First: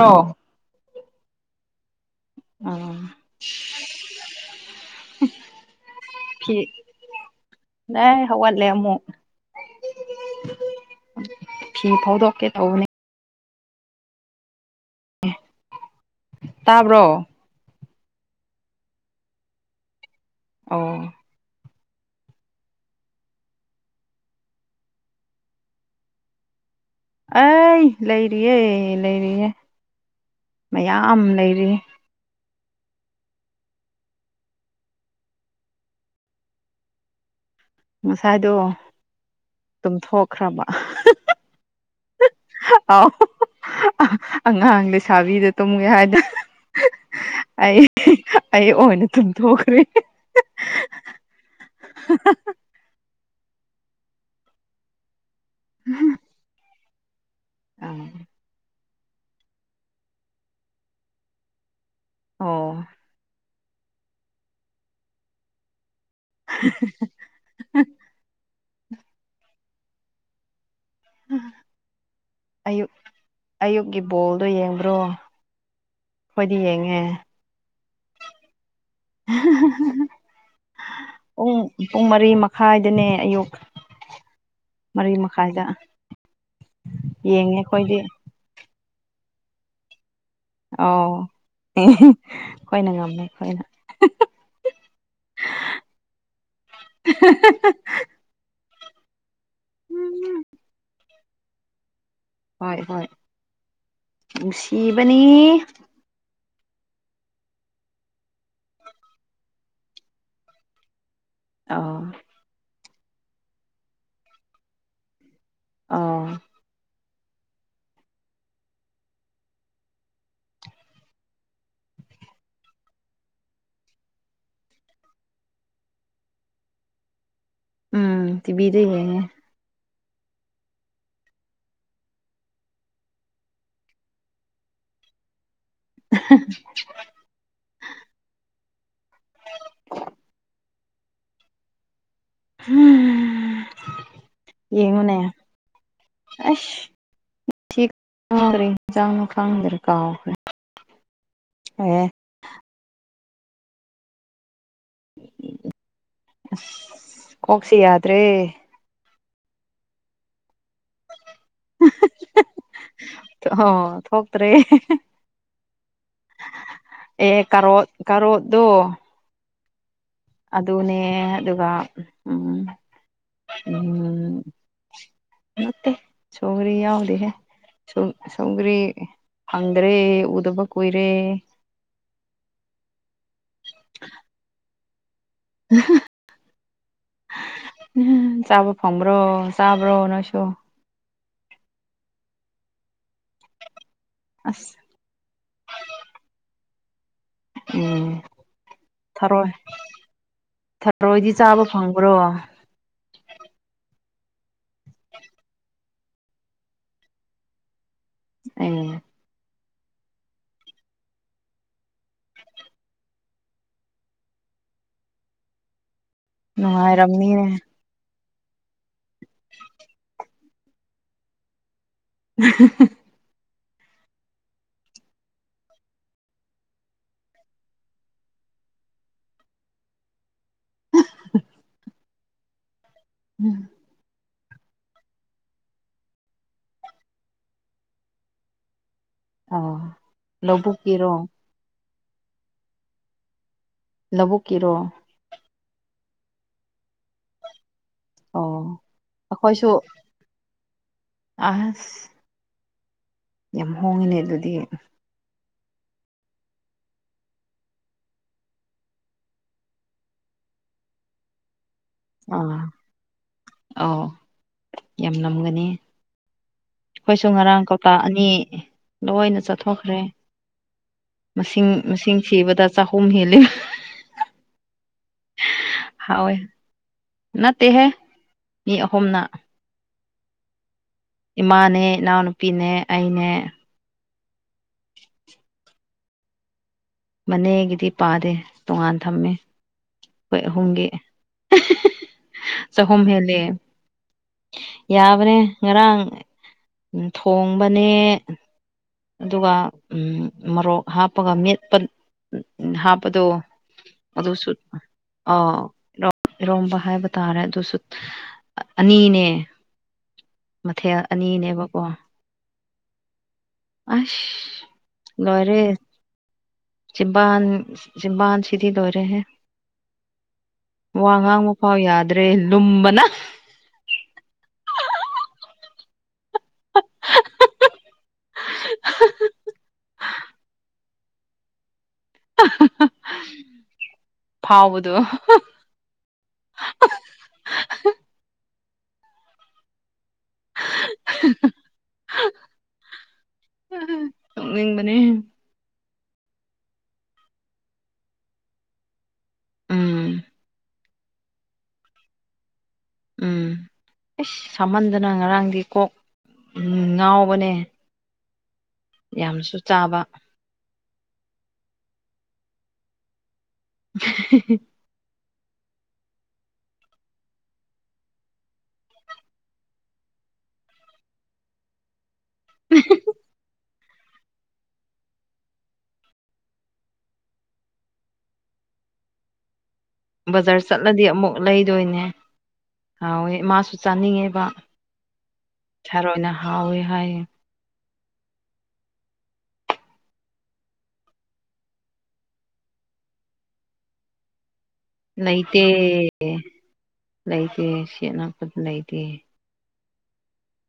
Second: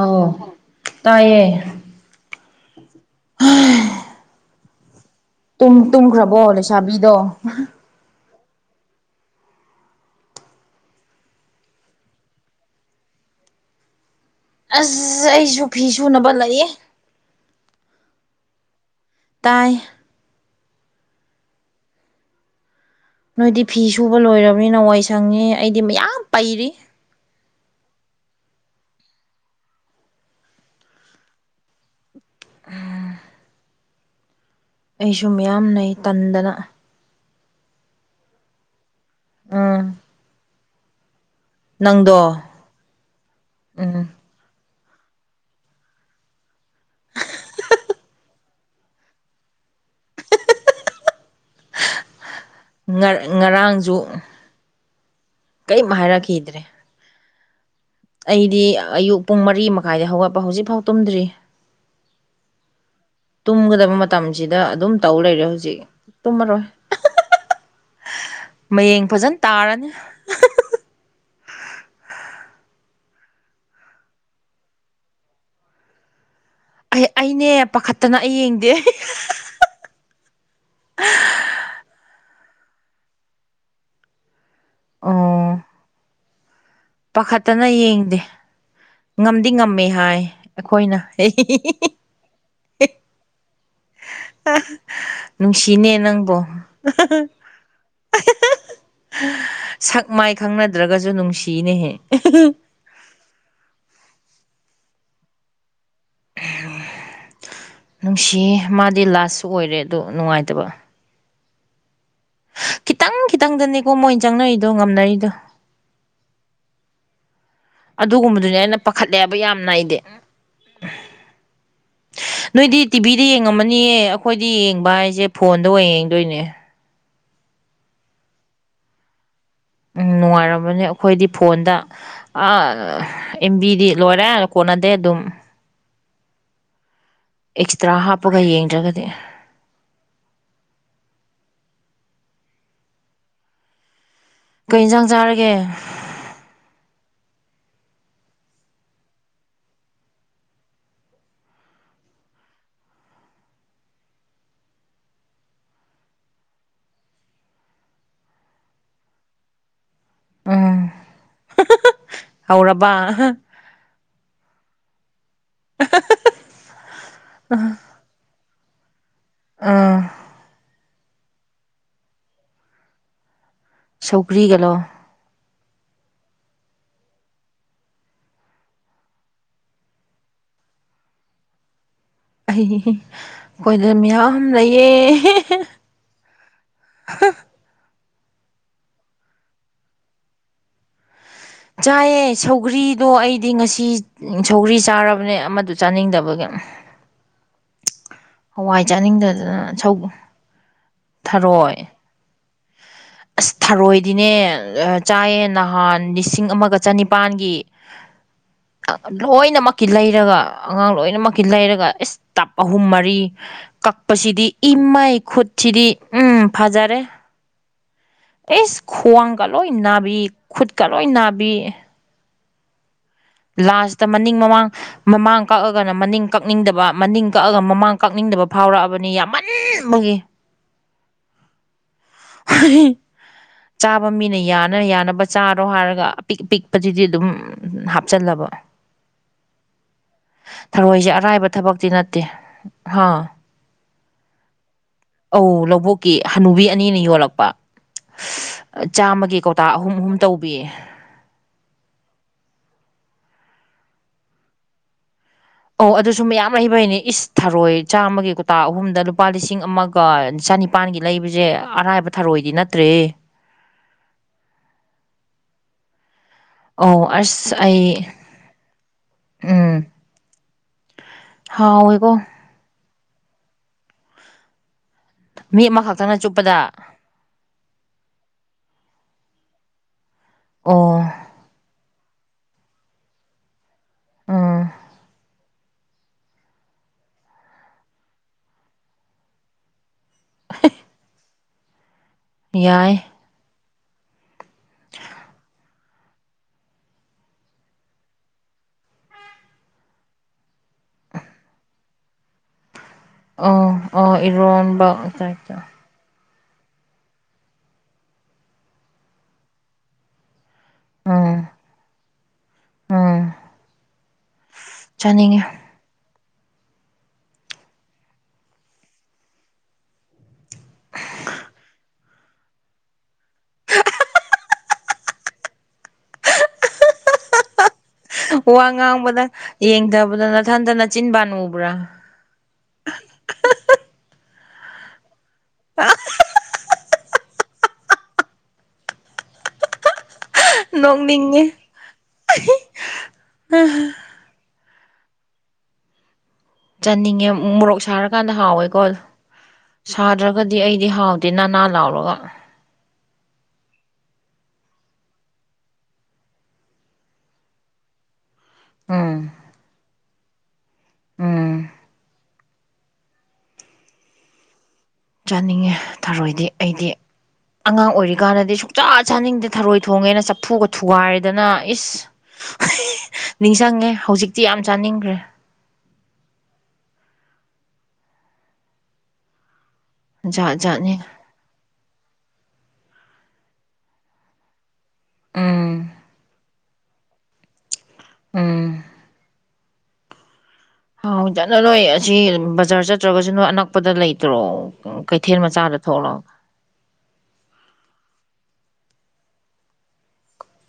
ꯑꯥꯎ ꯇꯥꯏꯌꯦ ꯑꯥ [unintelligible] ꯇꯨꯝ ꯇꯨꯝꯈ꯭ꯔꯕꯣ ꯂꯩꯁꯥꯕꯤꯗꯣ ꯅꯦ ꯍꯧꯒꯠꯂꯦ ꯑꯃꯨꯛ ꯐꯤ ꯐꯧꯗꯣꯛꯀꯦ ꯊꯧꯕꯅꯦ ꯑꯁ ꯑꯩꯁꯨ ꯐꯤ ꯁꯨꯅꯕ ꯂꯩ ꯇꯥꯕ꯭ꯔꯣ ꯇꯥꯏ ꯑꯣ ꯅꯣꯏꯗꯤ ꯐꯤ ꯁꯨꯕ ꯂꯣꯏꯔꯕꯅꯤꯅ ꯋꯥꯏ ꯁꯪꯉꯦ ꯑꯩꯗꯤ ꯃꯌꯥꯝ ꯄꯩꯔꯤ ꯑꯩ ꯂꯩꯔꯤꯌꯦ ꯂꯩꯔꯤꯌꯦ ꯃꯌꯥꯝ ꯂꯩꯔꯤꯌꯦ ꯎꯝ ꯑꯩꯁꯨ ꯃꯌꯥꯝ ꯂꯩ ꯇꯟꯗꯅ ꯉꯁꯥꯏꯗꯣ ꯎꯝ ꯇꯨꯝꯊꯣꯛꯈ꯭ꯔꯕ ꯅꯪꯗꯣ ꯑꯥꯎ ꯎꯝ ꯑꯥ ꯑꯉꯥꯡ ꯂꯩꯁꯥꯕꯤꯗ ꯇꯨꯝꯒꯦ ꯍꯥꯏꯗ ꯑꯩ ꯑꯩ ꯑꯣꯏꯅ ꯇꯨꯝꯊꯣꯛꯈ꯭ꯔꯦ ꯍꯥꯍꯥ ꯉꯔ ꯉꯔꯥꯡꯖꯨ ꯀꯩꯝ ꯍꯥꯏꯔꯛꯈꯤꯗ꯭ꯔꯦ ꯑꯩꯗꯤ ꯑꯌꯨꯛ ꯄꯨꯡ ꯃꯔꯤ ꯃꯈꯥꯏꯗ ꯍꯧꯒꯠꯄ ꯍꯧꯖꯤꯛꯐꯥꯎ ꯇꯨꯝꯗ꯭ꯔꯤ ꯑꯣ ꯇꯨꯝꯒꯗꯕ ꯃꯇꯝꯁꯤꯗ ꯑꯗꯨꯝ ꯇꯧ ꯂꯩꯔꯦ ꯍꯧꯖꯤꯛ ꯇꯨꯝꯃꯔꯣꯏ ꯃꯌꯦꯡ ꯐꯖꯅ ꯇꯥꯔꯅꯤ ꯎꯝ ꯌꯨꯝ ꯑꯌꯨꯛꯀꯤ ꯕꯣꯜꯗꯣ ꯌꯦꯡꯕ꯭ꯔꯣ ꯑꯩꯈꯣꯏꯗꯤ ꯌꯦꯡꯉꯤ ꯑꯩ ꯑꯩꯅꯦ ꯄꯥꯈꯠꯇꯅ ꯑꯩ ꯌꯦꯡꯗꯦ [unintelligible] ꯄꯨꯡ ꯄꯨꯡ ꯃꯔꯤ ꯃꯈꯥꯏꯗꯅꯦ ꯑꯌꯨꯛ ꯃꯔꯤ ꯑꯣ ꯃꯈꯥꯏꯗ ꯌꯦꯡꯉꯦ ꯄꯥꯈꯠꯇꯅ ꯑꯩꯈꯣꯏꯗꯤ ꯌꯦꯡꯗꯦ ꯉꯝꯗꯤ ꯉꯝꯃꯦ ꯍꯥꯏ ꯑꯩꯈꯣꯏꯅ [unintelligible] ꯑꯈꯣꯏꯅ ꯉꯝꯃꯦ ꯑꯈꯣꯏꯅ ꯑꯥ ꯅꯨꯡꯁꯤꯅꯦ ꯅꯪꯕꯣ ꯁꯛ ꯃꯥꯏ ꯈꯪꯅꯗ꯭ꯔꯒꯁꯨ ꯅꯨꯡꯁꯤꯅꯦꯍꯦ ꯍꯣꯏ ꯍꯣꯏ ꯅꯨꯡꯁꯤꯕꯅꯤ ꯅꯨꯡꯁꯤꯌꯦ ꯃꯥꯗꯤ ꯂꯥꯁꯁꯨ ꯑꯣꯏꯔꯦ ꯑꯗꯣ ꯅꯨꯡꯉꯥꯏꯇꯕ ꯑ ꯇꯪ ꯈꯤꯇꯪꯗꯅꯦꯀꯣ ꯃꯣꯏꯅ ꯆꯪꯅꯔꯤꯗꯣ ꯉꯝꯅꯔꯤꯗꯣ ꯑꯥ ꯑꯗꯨꯒꯨꯝꯕꯗꯨꯅꯦ ꯑꯩꯅ ꯄꯥꯈꯠꯂꯦꯕ ꯌꯥꯝꯅ ꯅꯩꯗꯤ [inaudible] [unintelligible] ꯅꯣꯏꯗꯤ ꯇꯤꯚꯤꯗ ꯌꯦꯡꯉꯝꯃꯅꯤꯌꯦ ꯑꯈꯣꯏꯗꯤ ꯌꯦꯡꯕ ꯍꯥꯏꯁꯦ ꯐꯣꯟꯗ ꯑꯣꯏꯅ ꯌꯦꯡꯗꯣꯏꯅꯦ ꯎꯝ ꯇꯤꯕꯤꯗ ꯌꯦꯡꯉꯦ ꯎꯝ ꯅꯨꯡꯉꯥꯏꯔꯝꯃꯅꯦ ꯑꯈꯣꯏꯗꯤ ꯐꯣꯟꯗ ꯑꯥ ꯑꯦꯝ ꯕꯤꯗꯤ ꯂꯣꯏꯔꯦ ꯀꯣꯟꯅꯗꯦ ꯑꯗꯨꯝ [unintelligible] ꯑꯦꯛꯁꯇ꯭ꯔꯥ ꯍꯥꯞꯄꯒ ꯌꯦꯡꯗ꯭ꯔꯒꯗꯤ ꯎꯝ ꯀꯩ ꯏꯟꯁꯥꯡ ꯌꯦꯉꯣꯅꯦ ꯆꯥꯔꯒꯦ ꯑꯁ ꯊꯤꯛ [inaudible] ꯔꯤ ꯏꯟꯁꯥꯡꯅꯣ ꯈꯪꯗꯔꯦ ꯀꯥꯎꯈ꯭ꯔꯦ ꯑꯦ ꯑꯁ ꯀꯣꯛꯁꯦ ꯌꯥꯗ꯭ꯔꯦ ꯎꯝ ꯍꯧꯔꯕ ꯍꯣ ꯊꯣꯛꯇ꯭ꯔꯦ ꯑꯦ ꯀꯥꯔꯣꯠ ꯀꯥꯔꯣꯠꯗꯣ ꯑꯥ ꯑꯗꯨꯅꯦ ꯑꯗꯨꯒ ꯎꯝ ꯎꯝ ꯁꯧꯒ꯭ꯔꯤꯒꯂꯣ ꯅꯠꯇꯦ ꯁꯧꯒꯔꯤ ꯌꯥꯎꯗꯦꯍꯦ ꯁꯧ ꯁꯧꯒ꯭ꯔꯤ ꯐꯪꯗ꯭ꯔꯦ ꯎꯗꯕ ꯀꯨꯏꯔꯦ ꯈꯣꯏꯗ ꯃꯌꯥꯝ ꯂꯩꯌꯦ [unintelligible] ꯆꯥꯕ ꯐꯪꯕ꯭ꯔꯣ ꯆꯥꯕ꯭ꯔꯣ ꯅꯣꯏꯁꯨ ꯆꯥꯏꯌꯦ ꯁꯧꯒ꯭ꯔꯤꯗꯣ ꯑꯩꯗꯤ ꯉꯁꯤ ꯑꯁ ꯁꯧꯒ꯭ꯔꯤ ꯆꯥꯔꯕꯅꯦ ꯑꯃꯗꯨ ꯆꯥꯅꯤꯡꯗꯕꯒꯤ ꯎꯝ ꯍꯋꯥꯏ ꯊꯔꯣꯏ ꯆꯥꯅꯤꯡꯗꯗꯅ ꯁꯧ ꯊꯔꯣꯏꯗꯤ ꯆꯥꯕ ꯊꯔꯣꯏ ꯐꯪꯕ꯭ꯔꯣ ꯑꯁ ꯊꯔꯣꯏꯗꯤꯅꯦ ꯆꯥꯏꯌꯦ ꯅꯍꯥꯟ ꯂꯤꯁꯤꯡ ꯑꯃꯒ ꯆꯅꯤꯄꯥꯟꯒꯤ ꯎꯝ ꯂꯣꯏꯅꯃꯛꯀꯤ ꯂꯩꯔꯒ ꯑꯉꯥꯡ ꯂꯣꯏꯅꯃꯛꯀꯤ ꯂꯩꯔꯒ ꯑꯦꯁ ꯇꯕ ꯑꯍꯨꯝ ꯃꯔꯤ ꯀꯛꯄꯁꯤꯗꯤ ꯏꯃꯥꯏ ꯈꯨꯠꯁꯤꯗꯤ ꯎꯝ ꯅꯨꯡꯉꯥꯏꯔꯝꯅꯤꯌꯦ ꯏꯁ ꯈꯨꯋꯥꯡꯒ ꯂꯣꯏ ꯅꯥꯕꯤ ꯈꯨꯠꯀ ꯂꯣꯏ ꯅꯥꯕꯤ [unintelligible] ꯂꯥꯁꯇ ꯃꯅꯤꯡ ꯃꯃꯥꯡ ꯃꯃꯥꯡ ꯀꯛꯑꯒꯅ ꯃꯅꯤꯡ ꯀꯛꯅꯤꯡꯗꯕ ꯃꯅꯤꯡ ꯀꯛꯑꯒ ꯃꯃꯥꯡ ꯀꯛꯅꯤꯡꯗꯕ ꯐꯥꯎꯔꯛꯑꯕꯅꯤ ꯌꯥꯝꯃꯟ [unintelligible] ꯕꯡꯒꯤ ꯎꯝ ꯍꯦ ꯍꯦ ꯎꯝ ꯆꯥꯕ ꯃꯤꯅ ꯌꯥꯅ ꯌꯥꯅꯕ ꯆꯥꯔꯣ ꯍꯥꯏꯔꯒ ꯑꯄꯤꯛ ꯑꯄꯤꯛꯄꯁꯤꯗꯤ ꯑꯗꯨꯝ ꯍꯥꯞ ꯆꯜꯂꯕ ꯑꯣ ꯊꯔꯣꯏꯁꯦ ꯂꯧꯕꯨꯛꯀꯤꯔꯣ ꯑꯔꯥꯏꯕ ꯊꯕꯛꯇꯤ ꯅꯠꯇꯦ ꯍꯥ ꯂꯧꯕꯨꯛꯀꯤꯔꯣ ꯑꯧ ꯂꯧꯕꯨꯛꯀꯤ ꯍꯅꯨꯕꯤ ꯑꯅꯤꯅ ꯌꯣꯜꯂꯛꯄ꯫ ꯑꯣ ꯆꯥꯝꯃꯒꯤ ꯀꯧꯇꯥ ꯑꯩꯈꯣꯏꯁꯨ ꯑꯍꯨꯝ ꯑꯍꯨꯝ ꯇꯧꯕꯤ꯫ ꯑꯁ ꯌꯥꯝ ꯍꯣꯡꯉꯤꯅꯦ ꯑꯗꯨꯗꯤ꯫ ꯑꯧ ꯑꯗꯨꯁꯨ ꯃꯌꯥꯝ ꯂꯩꯩꯕꯩꯅꯦ ꯏꯁ ꯊꯔꯣꯏ ꯆꯥꯝꯃꯒꯤ ꯀꯧꯇꯥ ꯑꯍꯨꯝꯗ ꯂꯨꯄꯥ ꯂꯤꯁꯤꯡ ꯑꯃ ꯒ ꯆꯅꯤꯄꯥꯥꯟꯒꯤ ꯂꯩꯕꯁꯦ ꯑꯔꯥꯏꯕ ꯊꯔꯣꯏꯗꯤ ꯅꯠꯇ꯭ꯔꯦꯍꯦ꯫ ꯑꯥꯎ ꯌꯥꯝ ꯃꯝꯒꯅꯤ ꯑꯧ ꯑꯩꯈꯣꯏꯁꯨ ꯑꯁ ꯉꯔꯥꯡ ꯀꯧꯇꯥ ꯑꯩ ꯑꯅꯤ ꯂꯣꯏꯅ ꯎꯝ ꯆꯥꯊꯣꯛꯈ꯭ꯔꯦ꯫ ꯃꯁꯤꯡ ꯍꯥꯎꯋꯦꯀꯣ ꯃꯁꯤꯡ ꯊꯤꯕꯗ ꯆꯍꯨꯝ ꯍꯦꯜꯂꯦ ꯃꯤ ꯑꯃꯈꯛ ꯍꯥꯎꯋꯦ ꯅꯠꯇꯦꯍꯦ ꯃꯤ ꯑꯍꯨꯝꯅ ꯑꯣ ꯏꯃꯥꯅꯦ, ꯏꯅꯥꯎꯅꯨꯄꯤꯅꯦ, ꯑꯩꯅꯦ꯫ ꯑꯥ ꯃꯅꯦꯒꯤꯗꯤ ꯄꯥꯗꯦ ꯇꯣꯉꯥꯟ ꯊꯝꯃꯦ꯫ ꯑꯈꯣꯏ ꯑꯍꯨꯝꯒꯤ ꯌꯥꯏ ꯆꯍꯨꯝ ꯍꯦꯜꯂꯦ꯫ ꯌꯥꯕꯅꯦ ꯉꯔꯥꯡ ꯊꯣꯡꯕꯅꯦ ꯑꯗꯨꯒ ꯎꯝ ꯃꯣꯔꯣꯛ ꯍꯥꯞꯄꯒ ꯃꯦꯠꯄ ꯍꯥꯞꯄꯗꯣ ꯑꯣ ꯑꯣ ꯑꯗꯨꯁꯨ ꯏꯔꯣꯟꯕ ꯑꯧ ꯔꯣ ꯏꯔꯣꯝꯕ ꯍꯥꯏꯕ ꯇꯥꯔꯦ ꯑꯗꯨꯁꯨ ꯑꯅꯤꯅꯦ ꯃꯊꯦꯜ ꯎꯝ ꯑꯅꯤꯅꯦꯕꯀꯣ ꯎꯝ ꯑꯁ ꯆꯥꯅꯤꯡꯉꯦ ꯂꯣꯢꯔꯦ ꯆꯤꯝꯕꯥꯥꯟ ꯆꯤꯝꯕꯥꯥꯟ ꯁꯤꯗꯤ ꯗꯣꯔꯦ ꯍꯦ ꯋꯥ ꯉꯥꯡꯕ ꯐꯥꯎ ꯌꯥꯗ꯭ꯔꯦ ꯂꯨꯝꯕꯅ ꯋꯥ ꯉꯥꯡꯕꯗ ꯌꯦꯡꯗꯕꯗ ꯅꯊꯟꯇ ꯅꯆꯤꯟꯕꯥꯟ ꯎꯕ꯭ꯔꯥ? ꯐꯥꯎꯕꯗꯣ꯫ [unintelligible] ꯅꯣꯡꯅꯤꯡꯉꯦ ꯅꯣꯛꯅꯤꯡꯕꯅꯦ ꯆꯥꯅꯤꯡꯉꯦ ꯃꯣꯔꯣꯛ ꯁꯥꯔꯀꯥꯟꯗ ꯍꯥꯎꯋꯦꯀꯣ꯫ ꯎꯝ ꯁꯥꯗ꯭ꯔꯒꯗꯤ ꯑꯩꯗꯤ ꯍꯥꯎꯗꯦ ꯅꯥꯟꯅꯥꯟ ꯂꯥꯎꯔꯒ꯫ ꯎꯝ ꯎꯁ ꯁꯥꯃꯟꯗꯅ ꯉꯔꯥꯡꯗꯤ ꯀꯣꯛ ꯉꯥꯎꯕꯅꯦ꯫ ꯑ ꯌꯥꯝꯁꯨ ꯆꯥꯕ ꯎꯝ ꯆꯥꯅꯤꯡꯉꯦ ꯊꯔꯣꯏꯗꯤ ꯑꯩꯗꯤ꯫ ꯑꯉꯥꯡ ꯑꯣꯏꯔꯤꯀꯥꯟꯗꯗꯤ ꯁꯨꯡꯆꯥ ꯆꯥꯅꯤꯡꯗꯦ ꯊꯔꯣꯏ ꯊꯣꯡꯉꯦꯅ ꯆꯐꯨꯒ ꯊꯨꯒꯥꯏꯗꯅ ꯏꯁ ꯅꯤꯡꯁꯡꯉꯦ ꯍꯧꯖꯤꯛꯇꯤ ꯌꯥꯝ ꯆꯥꯅꯤꯡꯒ꯭ꯔꯦ ꯖꯥꯠ ꯕꯖꯥꯔ ꯖꯥꯠꯅꯤ ꯆꯠꯂꯗꯤ ꯑꯃꯨꯛ ꯂꯩꯗꯣꯏꯅꯦ ꯍꯥꯎꯋꯦ ꯃꯥꯁꯨ ꯆꯥꯅꯤꯡꯉꯦꯕ ꯎꯝ ꯊꯔꯣꯢꯅ ꯍꯥꯎꯋꯦ ꯍꯥꯏꯌꯦ ꯎꯝ ꯍꯥꯎꯖꯠꯅ ꯂꯣꯏ ꯑꯁꯤ ꯕꯖꯥꯔ ꯆꯠꯇ꯭ꯔꯒꯖꯨ ꯅꯣꯏ ꯑꯅꯛꯄꯗ ꯂꯩꯇ꯭ꯔꯣ ꯀꯩꯊꯦꯜ ꯂꯩꯇꯦ ꯃꯆꯥꯗ ꯊꯣꯛꯂꯛꯑꯣ ꯂꯩꯇꯦ ꯁꯦꯠꯅꯛꯄꯗ ꯂꯩꯇꯦ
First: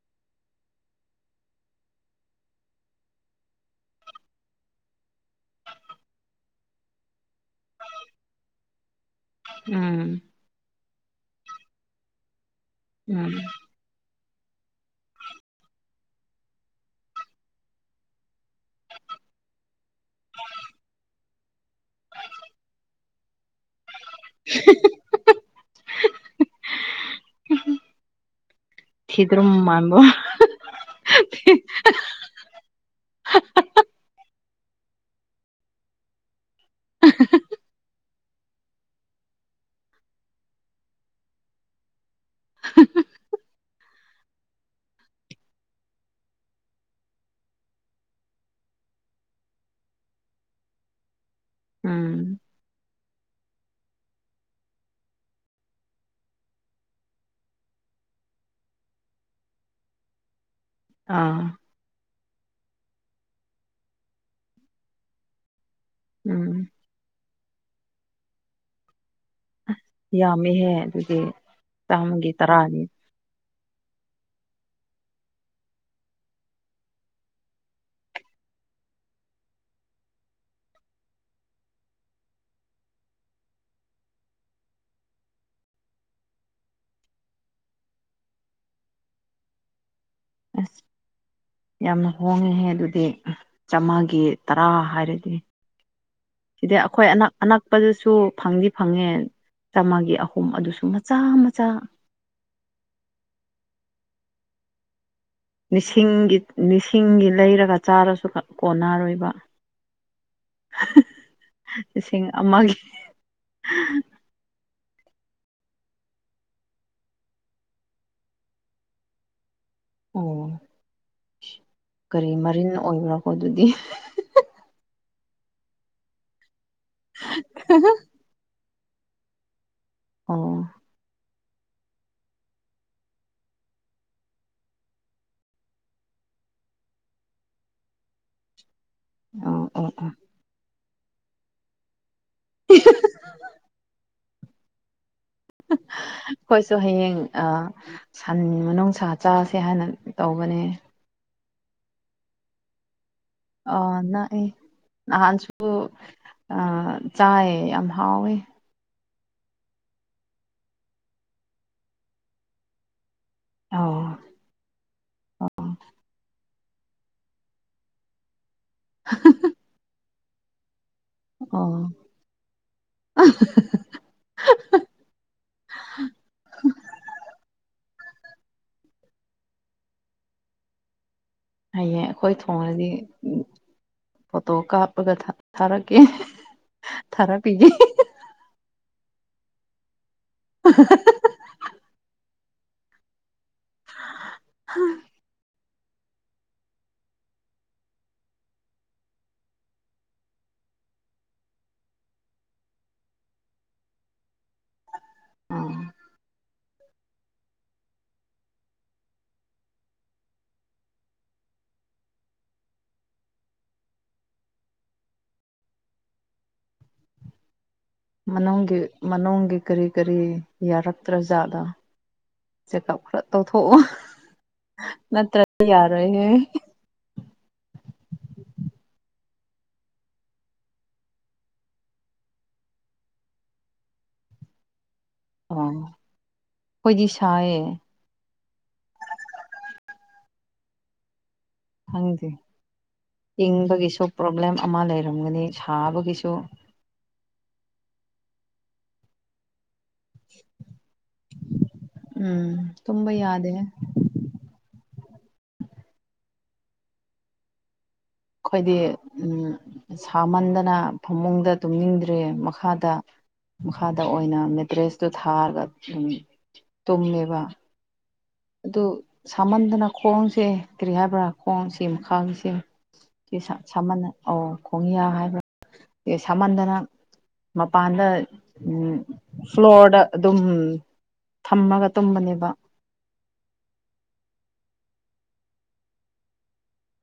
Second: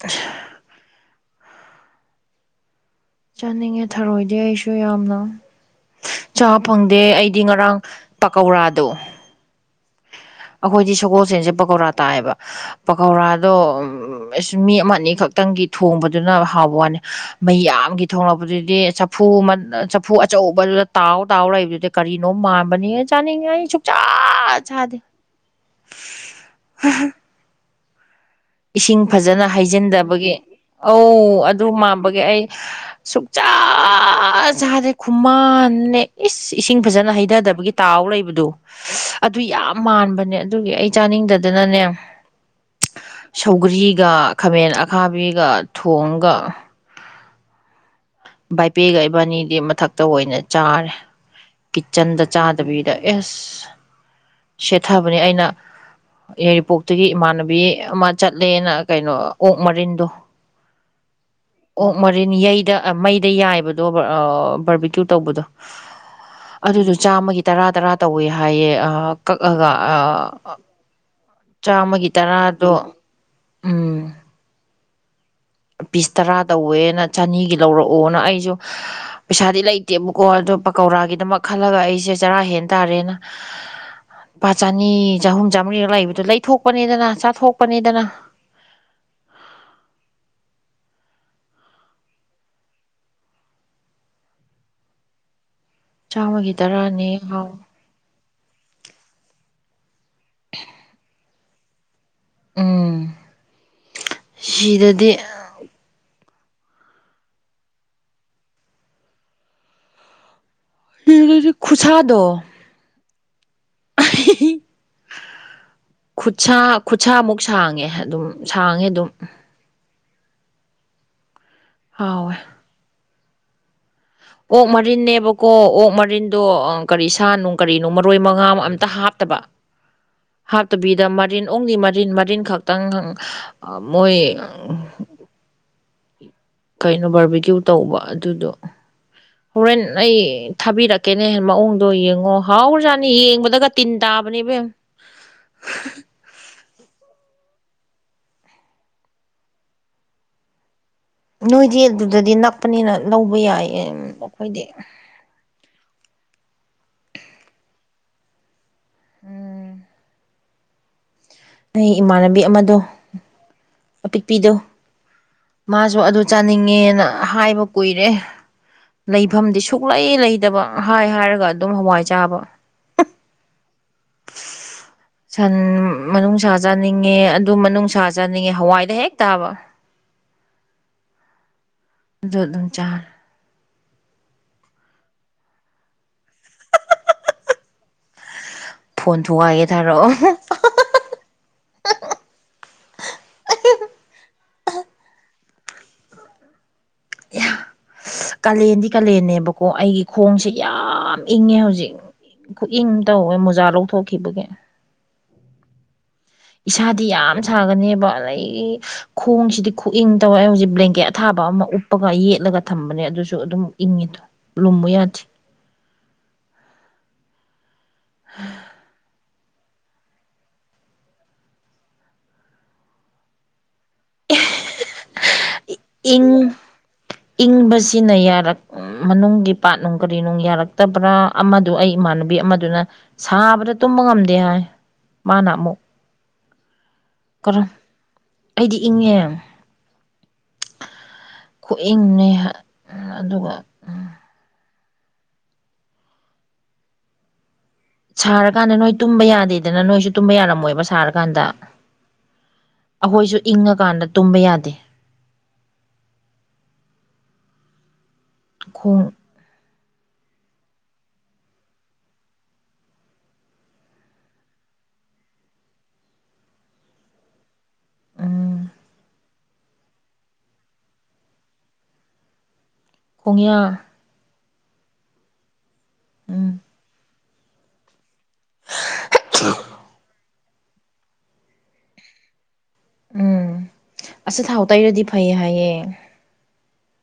ꯑꯁ ꯆꯥꯅꯤꯡꯉꯦ ꯊꯔꯣꯏꯗꯤ ꯑꯩꯁꯨ ꯌꯥꯝꯅ ꯆꯥ ꯐꯪꯗꯦ ꯑꯩꯗꯤ ꯉꯔꯥꯡ ꯄꯀꯧꯔꯥꯗꯣ ꯎꯝ ꯑꯈꯣꯏꯗꯤ ꯁꯒꯣꯜꯁꯦꯟꯖꯦ ꯄꯀꯧꯔꯥ ꯇꯥꯏꯑꯕ ꯎꯝ ꯄꯀꯧꯔꯥꯗꯣ ꯑꯁ ꯃꯤ ꯑꯃ ꯑꯅꯤ ꯈꯛꯇꯪꯒꯤ ꯊꯣꯡꯕꯗꯨꯅ ꯍꯥꯎꯕ ꯋꯥꯅꯦ ꯃꯩꯌꯥꯝꯒꯤ ꯊꯣꯡꯔꯛꯄꯗꯨꯗꯤ ꯆꯞ ꯐꯨꯃꯟ ꯆꯐꯨ ꯑꯆꯧꯕꯗꯨꯗ ꯇꯥꯎ ꯇꯥꯎ ꯔꯩꯕꯤꯠ ꯀꯔꯤꯅꯣꯝ ꯃꯥꯟꯕꯅꯦ ꯆꯥꯅꯤꯡꯉꯦ ꯑꯩ ꯁꯨꯛꯆꯥ ꯆꯥꯗꯦ ꯏꯁꯤꯡ ꯐꯖꯅ ꯊꯤꯗ꯭ꯔꯨꯝ ꯃꯥꯟꯕ ꯍꯩꯖꯤꯟꯗꯕꯒꯤ ꯑꯧ ꯑꯗꯨ ꯃꯥꯟꯕꯒꯤ ꯑꯩ ꯁꯨꯛꯆꯥ ꯆꯗꯦ ꯈꯨꯃꯥꯟꯅꯦ ꯏꯁ ꯏꯁꯤꯡ ꯐꯖꯅ ꯍꯩꯗ ꯗꯕꯒꯤ ꯇꯥꯎ ꯂꯩꯕꯗꯣ ꯑꯗꯨ ꯌꯥꯝ ꯃꯥꯟꯕꯅꯦ ꯑꯗꯨꯒꯤ ꯑꯩ ꯆꯥꯅꯤꯡꯗꯗꯅꯅꯦ [unintelligible] ꯁꯧꯒ꯭ꯔꯤꯒ ꯈꯥꯃꯦꯟ ꯑꯈꯥꯕꯤꯒ ꯊꯣꯡꯉꯒ ꯕꯥꯏꯄꯦꯒ ꯏꯕꯥꯅꯤꯗꯤ ꯃꯊꯛꯇ ꯑꯣꯏꯅ ꯆꯥꯔꯦ ꯀꯤꯠꯆꯟꯗ ꯎꯝ ꯆꯥ ꯇꯕꯤꯗ ꯑꯦꯁ ꯁꯦꯠꯊꯕꯅꯦ ꯑꯩꯅ ꯌꯥꯏꯔꯤꯄꯣꯛꯇꯒꯤ ꯏꯃꯥꯟꯅꯕꯤ ꯑꯃ ꯆꯠꯂꯦꯅ ꯀꯩꯅꯣ ꯑꯣꯛ ꯃꯔꯤꯟꯗꯣ ꯑꯥ ꯑꯣꯛ ꯃꯣꯔꯦꯟ ꯌꯩꯗ ꯑ ꯃꯩꯗ ꯌꯥꯏꯕꯗꯣ ꯑꯥ ꯕꯔꯕꯤꯀꯤꯜꯄ ꯇꯧꯕꯗꯣ ꯎꯝ ꯗꯨꯗꯣ ꯆꯥꯝꯃꯒꯤ ꯇꯔꯥ ꯇꯔꯥ ꯇꯧꯋꯦ ꯍꯥꯏꯌꯦ ꯑꯥ ꯀꯛꯑꯒ ꯑ ꯑꯦ ꯑꯗꯨꯗꯤ ꯆꯥꯝꯃꯒꯤ ꯇꯔꯥꯗꯣ ꯎꯝ ꯄꯤꯁ ꯇꯔꯥ ꯇꯧꯋꯦꯅ ꯆꯅꯤꯒꯤ ꯂꯧꯔꯛꯑꯣꯅ ꯑꯩꯖꯨ ꯄꯩꯁꯥꯗꯤ ꯂꯩꯇꯦꯕꯀꯣ ꯑꯗꯣ ꯄꯀꯧꯔꯥꯒꯤꯗꯃꯛ ꯈꯜꯂꯒ ꯑꯩꯁꯦ ꯆꯔꯥ ꯍꯦꯟ ꯇꯥꯔꯦꯅ ꯄꯥ ꯆꯅꯤ ꯆꯍꯨꯝ ꯆꯥꯝꯃꯔꯤꯒ ꯂꯩꯕꯗꯣ ꯂꯩꯊꯣꯛꯄꯅꯤꯗꯅ ꯆꯥꯊꯣꯛꯄꯅꯤꯗꯅ ꯑꯁ ꯌꯥꯝꯅ ꯍꯣꯡꯉꯦꯍꯦ ꯑꯗꯨꯗꯤ ꯆꯥꯝꯃꯒꯤ ꯇꯔꯥ ꯍꯥꯏꯔꯗꯤ ꯆꯥꯝꯃꯒꯤ ꯁꯤꯗꯦ ꯑꯈꯣꯏ ꯇꯔꯥꯅꯤ ꯑꯅꯛ ꯑꯅꯛ ꯄꯗꯨꯁꯨ ꯐꯪꯗꯤ ꯐꯪꯉꯦ ꯆꯥꯝꯃꯒꯤ ꯑꯍꯨꯝ ꯑꯗꯨꯁꯨ ꯃꯆꯥ ꯃꯆꯥ ꯎꯝ ꯁꯤꯗꯗꯤ ꯂꯤꯁꯤꯡꯒꯤ ꯂꯤꯁꯤꯡꯒꯤ ꯂꯩꯔꯒ ꯆꯥꯔꯁꯨ ꯀꯣꯟꯅꯔꯣꯏꯕ ꯁꯤꯗꯗꯤ ꯂꯤꯁꯤꯡ ꯈꯨꯠꯁꯥꯗꯣ ꯑꯃꯒꯤ [unintelligible] ꯈꯨꯠꯁꯥ ꯈꯨꯠꯁꯥꯃꯨꯛ ꯁꯥꯡꯉꯦ ꯑꯗꯨꯝ ꯁꯥꯡꯉꯦ ꯑꯗꯨꯝ ꯑꯣ ꯀꯔꯤ ꯍꯥꯎꯋꯦ ꯃꯔꯤꯟ ꯑꯣꯏꯕ꯭ꯔꯥꯀꯣ ꯑꯗꯨꯗꯤ ꯑꯣꯛ ꯃꯔꯤꯟꯅꯦꯕꯀꯣ ꯑꯣꯛ ꯃꯔꯤꯟꯗꯣ ꯑ ꯀꯔꯤ ꯁꯥꯅꯣꯡ ꯀꯔꯤꯅꯣ ꯃꯔꯣꯏ ꯃꯉꯥꯝ ꯑꯝꯇ ꯍꯥꯞ ꯇꯕ ꯑꯣ ꯍꯞꯇꯕꯤꯗ ꯃꯠ ꯔꯤꯟ ꯑꯣꯡꯒꯤ ꯃꯔꯤꯟ ꯃꯔꯤꯟ ꯈꯛꯇꯪ ꯑ ꯃꯣꯏ ꯀꯩꯅꯣ ꯕꯔꯕꯤꯀ꯭ꯌꯨ ꯇꯧꯕ ꯑꯗꯨꯗꯣ ꯑꯣ ꯍꯣꯔꯦꯟ ꯑꯣ ꯑꯣ ꯑꯩ ꯊꯥꯕꯤꯔꯛ ꯀꯦꯅꯦ ꯃꯑꯣꯡꯗꯣ ꯌꯦꯡꯉꯣ ꯍꯥꯎꯒꯔꯖꯥꯠꯅꯤ ꯌꯦꯡꯕꯗꯒ ꯇꯤꯟ ꯇꯥꯕꯅꯤ ꯏꯕꯦꯝ [unintelligible] ꯈꯣꯏꯁꯨ ꯍꯌꯦꯡ ꯑ ꯁꯟ ꯃꯅꯨꯡꯁꯥ ꯆꯥꯥꯁꯦ ꯍꯥꯏꯅ ꯇꯧꯕꯅꯦ ꯅꯣꯏꯗꯤ ꯑꯗꯨꯗꯗꯤ ꯅꯛꯄꯅꯤꯅ ꯂꯧꯕ ꯌꯥꯏ ꯑ ꯅꯛꯑꯦ ꯅꯍꯥꯟꯁꯨ ꯑ‌ ꯆꯥꯏꯌꯦ ꯌꯥꯝ ꯍꯥꯎꯋꯦ ꯎꯝ ꯑꯩ ꯏꯃꯥꯟꯅꯕꯤ ꯑꯃꯗꯣ ꯑꯧ ꯑꯄꯤꯛꯄꯤꯗꯣ ꯃꯥꯁꯨ ꯑꯗꯨ ꯆꯥꯅꯤꯡꯉꯦꯅ ꯍꯥꯏꯕ ꯀꯨꯏꯔꯦ ꯂꯩꯐꯝꯗꯤ ꯁꯨꯛꯂꯩ ꯂꯩꯇꯕ ꯍꯥꯏ ꯍꯥꯏꯔꯒ ꯑꯣ ꯑꯗꯨꯝ ꯍꯋꯥꯏ ꯆꯥꯕ [unintelligible] ꯁꯟ ꯃꯅꯨꯡ ꯁꯥ ꯆꯥꯅꯤꯡꯉꯦ ꯑꯗꯨ ꯃꯅꯨꯡ ꯁꯥ ꯆꯥꯅꯤꯡꯉꯦ ꯍꯋꯥꯏꯗ ꯍꯦꯛ ꯇꯥꯕ ꯍꯩꯌꯦꯡ ꯑꯩꯈꯣꯏ ꯑꯗꯨ ꯑꯗꯨꯝ ꯊꯣꯡꯔꯗꯤ ꯆꯥꯔꯦ ꯐꯣꯇꯣ ꯀꯥꯞꯄꯒ ꯊ ꯊꯥꯔꯛꯀꯦ ꯊꯥꯔꯛꯄꯤꯒꯦ [unintelligible] ꯐꯣꯟ ꯊꯨꯒꯥꯏꯒꯦ ꯊꯥꯔꯛꯑꯣ [unintelligible] ꯍꯝ [unintelligible] ꯀꯥꯂꯦꯟꯗꯤ ꯀꯥꯂꯦꯟꯅꯦꯕꯀꯣ ꯑꯩꯒꯤ ꯈꯣꯡꯁꯦ ꯌꯥꯝ ꯏꯪꯉꯦ ꯍꯧꯖꯤꯛ ꯈꯨꯏꯪ ꯑꯃ ꯇꯧꯋꯦ ꯃꯣꯖꯥ ꯂꯧꯊꯣꯛꯈꯤꯕꯒꯦ ꯎꯝ ꯏꯁꯥꯗꯤ ꯌꯥꯝ ꯁꯥꯒꯅꯤꯕ ꯑꯩꯒꯤ ꯈꯣꯡꯁꯤꯗꯤ ꯈꯨꯏꯪ ꯇꯧꯋꯦ ꯑꯩ ꯍꯧꯖꯤꯛ ꯕ꯭ꯂꯦꯡꯀꯦꯠ ꯑꯊꯥꯕ ꯑꯃ ꯎꯞꯄꯒ ꯌꯦꯠꯂꯒ ꯊꯝꯕꯅꯦ ꯑꯗꯨꯁꯨ ꯑꯗꯨꯝ ꯏꯪꯉꯤꯗꯣ ꯂꯨꯝꯃꯨ ꯌꯥꯗꯦ ꯃꯅꯨꯡꯒꯤ ꯃꯅꯨꯡꯒꯤ ꯀꯔꯤ ꯀꯔꯤ ꯌꯥꯔꯛꯇ꯭ꯔ ꯖꯥꯠꯂ ꯆꯦꯛꯑꯞ ꯈꯔ ꯇꯧꯊꯣꯛꯑꯣ ꯅꯠꯇ꯭ꯔꯗꯤ ꯌꯥꯔꯣꯏ ꯍꯦ ꯏꯪ ꯏꯪꯕꯁꯤꯅ ꯌꯥꯔꯛ ꯃꯅꯨꯡꯒꯤ ꯄꯥꯠ ꯅꯨꯡ ꯀꯔꯤ ꯅꯨꯡ ꯌꯥꯔꯛꯇꯕ꯭ꯔꯥ ꯑꯃꯗꯨ ꯑꯩ ꯏꯃꯥꯟꯅꯕꯤ ꯑꯃꯗꯨꯅ ꯁꯥꯕꯗ ꯇꯨꯝꯕ ꯉꯝꯗꯦ ꯍꯥꯏ ꯃꯥꯅ ꯑꯣ ꯑꯃꯨꯛ ꯑꯩꯈꯣꯏꯗꯤ ꯁꯥꯏꯌꯦ [unintelligible] ꯑꯩꯗꯤ ꯏꯪꯉꯦ ꯈꯨꯏꯪ ꯈꯪꯗꯦ ꯑꯃꯅꯦ ꯍ ꯑꯗꯨꯒ ꯏꯪꯕꯒꯤꯁꯨ ꯄ꯭ꯔꯣꯕ꯭ꯂꯦꯝ ꯑꯃ ꯂꯩꯔꯝꯒꯅꯤ ꯁꯥꯕꯒꯤꯁꯨ ꯁꯥꯔꯀꯥꯟꯗ ꯅꯣꯏ ꯇꯨꯝꯕ ꯌꯥꯗꯦꯗꯅ ꯅꯣꯏꯁꯨ ꯇꯨꯝꯕ ꯌꯥꯔꯝꯃꯣꯏꯕ ꯁꯥꯔꯀꯥꯟꯗ ꯎꯝ ꯇꯨꯝꯕ ꯑꯈꯣꯏꯁꯨ ꯌꯥꯗꯦ ꯏꯪꯉꯀꯥꯟꯗ ꯇꯨꯝꯕ ꯌꯥꯗꯦ ꯑꯈꯣꯏꯗꯤ ꯈꯣꯡ ꯎꯝ ꯁꯥꯃꯟꯗꯅ ꯐꯃꯨꯡꯗ ꯇꯨꯝꯅꯤꯡꯗ꯭ꯔꯦ ꯃꯈꯥꯗ ꯃꯈꯥꯗ ꯑꯣꯏꯅ ꯃꯦꯇ꯭ꯔꯦꯁꯇꯨ ꯊꯥꯔꯒ ꯑꯗꯨꯝ ꯇꯨꯝꯃꯦꯕ ꯎꯝ ꯑꯗꯨ ꯁꯥꯃꯟꯗꯅ ꯈꯣꯡꯁꯦ ꯀꯔꯤ ꯍꯥꯏꯕ꯭ꯔꯥ ꯈꯣꯡꯁꯤ ꯃꯈꯥꯒꯤꯁꯦ ꯏꯁꯥ ꯈꯣꯡꯌꯥ ꯁꯥꯃꯟꯅ ꯑꯣ ꯈꯣꯡꯌꯥ ꯍꯥꯏꯕ꯭ꯔꯥ ꯑꯦ ꯎꯝ ꯁꯥꯃꯟꯗꯅ ꯃꯄꯥꯟꯗ ꯎꯝ ꯐ꯭ꯂꯣꯔꯗ ꯗꯨꯝ ꯊꯝꯃꯒ ꯇꯨꯝꯕꯅꯦꯕ ꯆꯊꯥꯎ ꯇꯩꯔꯗꯤ ꯐꯩ ꯍꯥꯏꯌꯦ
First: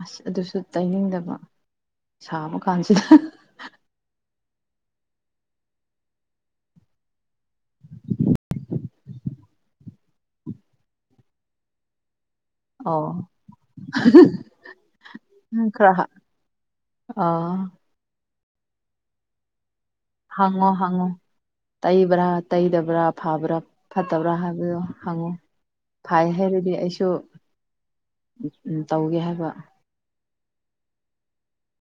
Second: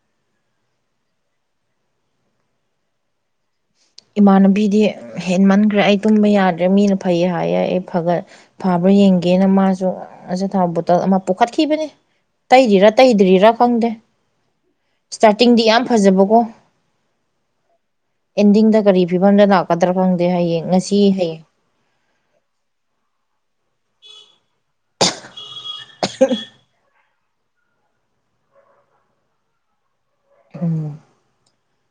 ꯑꯁ ꯑꯗꯨꯁꯨ ꯇꯩꯅꯤꯡꯗꯕ ꯁꯥꯕ ꯀꯥꯟꯁꯤꯗ ꯏꯃꯥꯟꯅꯕꯤꯗꯤ ꯍꯦꯟꯃꯟꯒ꯭ꯔꯦ ꯑꯩ ꯇꯨꯝꯕ ꯌꯥꯗ꯭ꯔꯦ ꯃꯤꯅ ꯐꯩ ꯍꯥꯏꯌꯦ ꯑꯩ ꯐꯒꯠ ꯐꯥꯕ꯭ꯔꯥ ꯌꯦꯡꯒꯦꯅ ꯃꯥꯁꯨ ꯑꯆꯥꯊꯥꯎ ꯕꯣꯇꯜ ꯑꯃ ꯄꯨꯈꯠꯈꯤꯕꯅꯦ ꯇꯩꯔꯤꯔꯥ ꯑꯣ ꯇꯩꯗ꯭ꯔꯤꯔꯥ ꯈꯪꯗꯦ ꯏꯁꯇꯥꯔꯇꯤꯡꯗꯤ ꯌꯥꯝ ꯈꯔ ꯐꯖꯕꯀꯣ ꯑꯥ ꯑꯦꯟꯗꯤꯡꯗ ꯀꯔꯤ ꯐꯤꯕꯝꯗ ꯂꯥꯛꯀꯗ꯭ꯔꯥ ꯈꯪꯗꯦ ꯍꯌꯦꯡ ꯍꯪꯉꯣ ꯉꯁꯤ ꯍꯪꯉꯣ ꯍꯌꯦꯡ ꯇꯩꯕ꯭ꯔꯥ ꯇꯩꯗꯕ꯭ꯔꯥ ꯐꯕ꯭ꯔꯥ ꯐꯠꯇꯕ꯭ꯔꯥ ꯍꯥꯏꯕꯗꯣ ꯍꯪꯉꯨ ꯐꯩ ꯍꯥꯏꯔꯗꯤ ꯑꯩꯁꯨ ꯎꯝ ꯇꯧꯒꯦ ꯍꯥꯏꯕ ꯊꯝꯃꯣ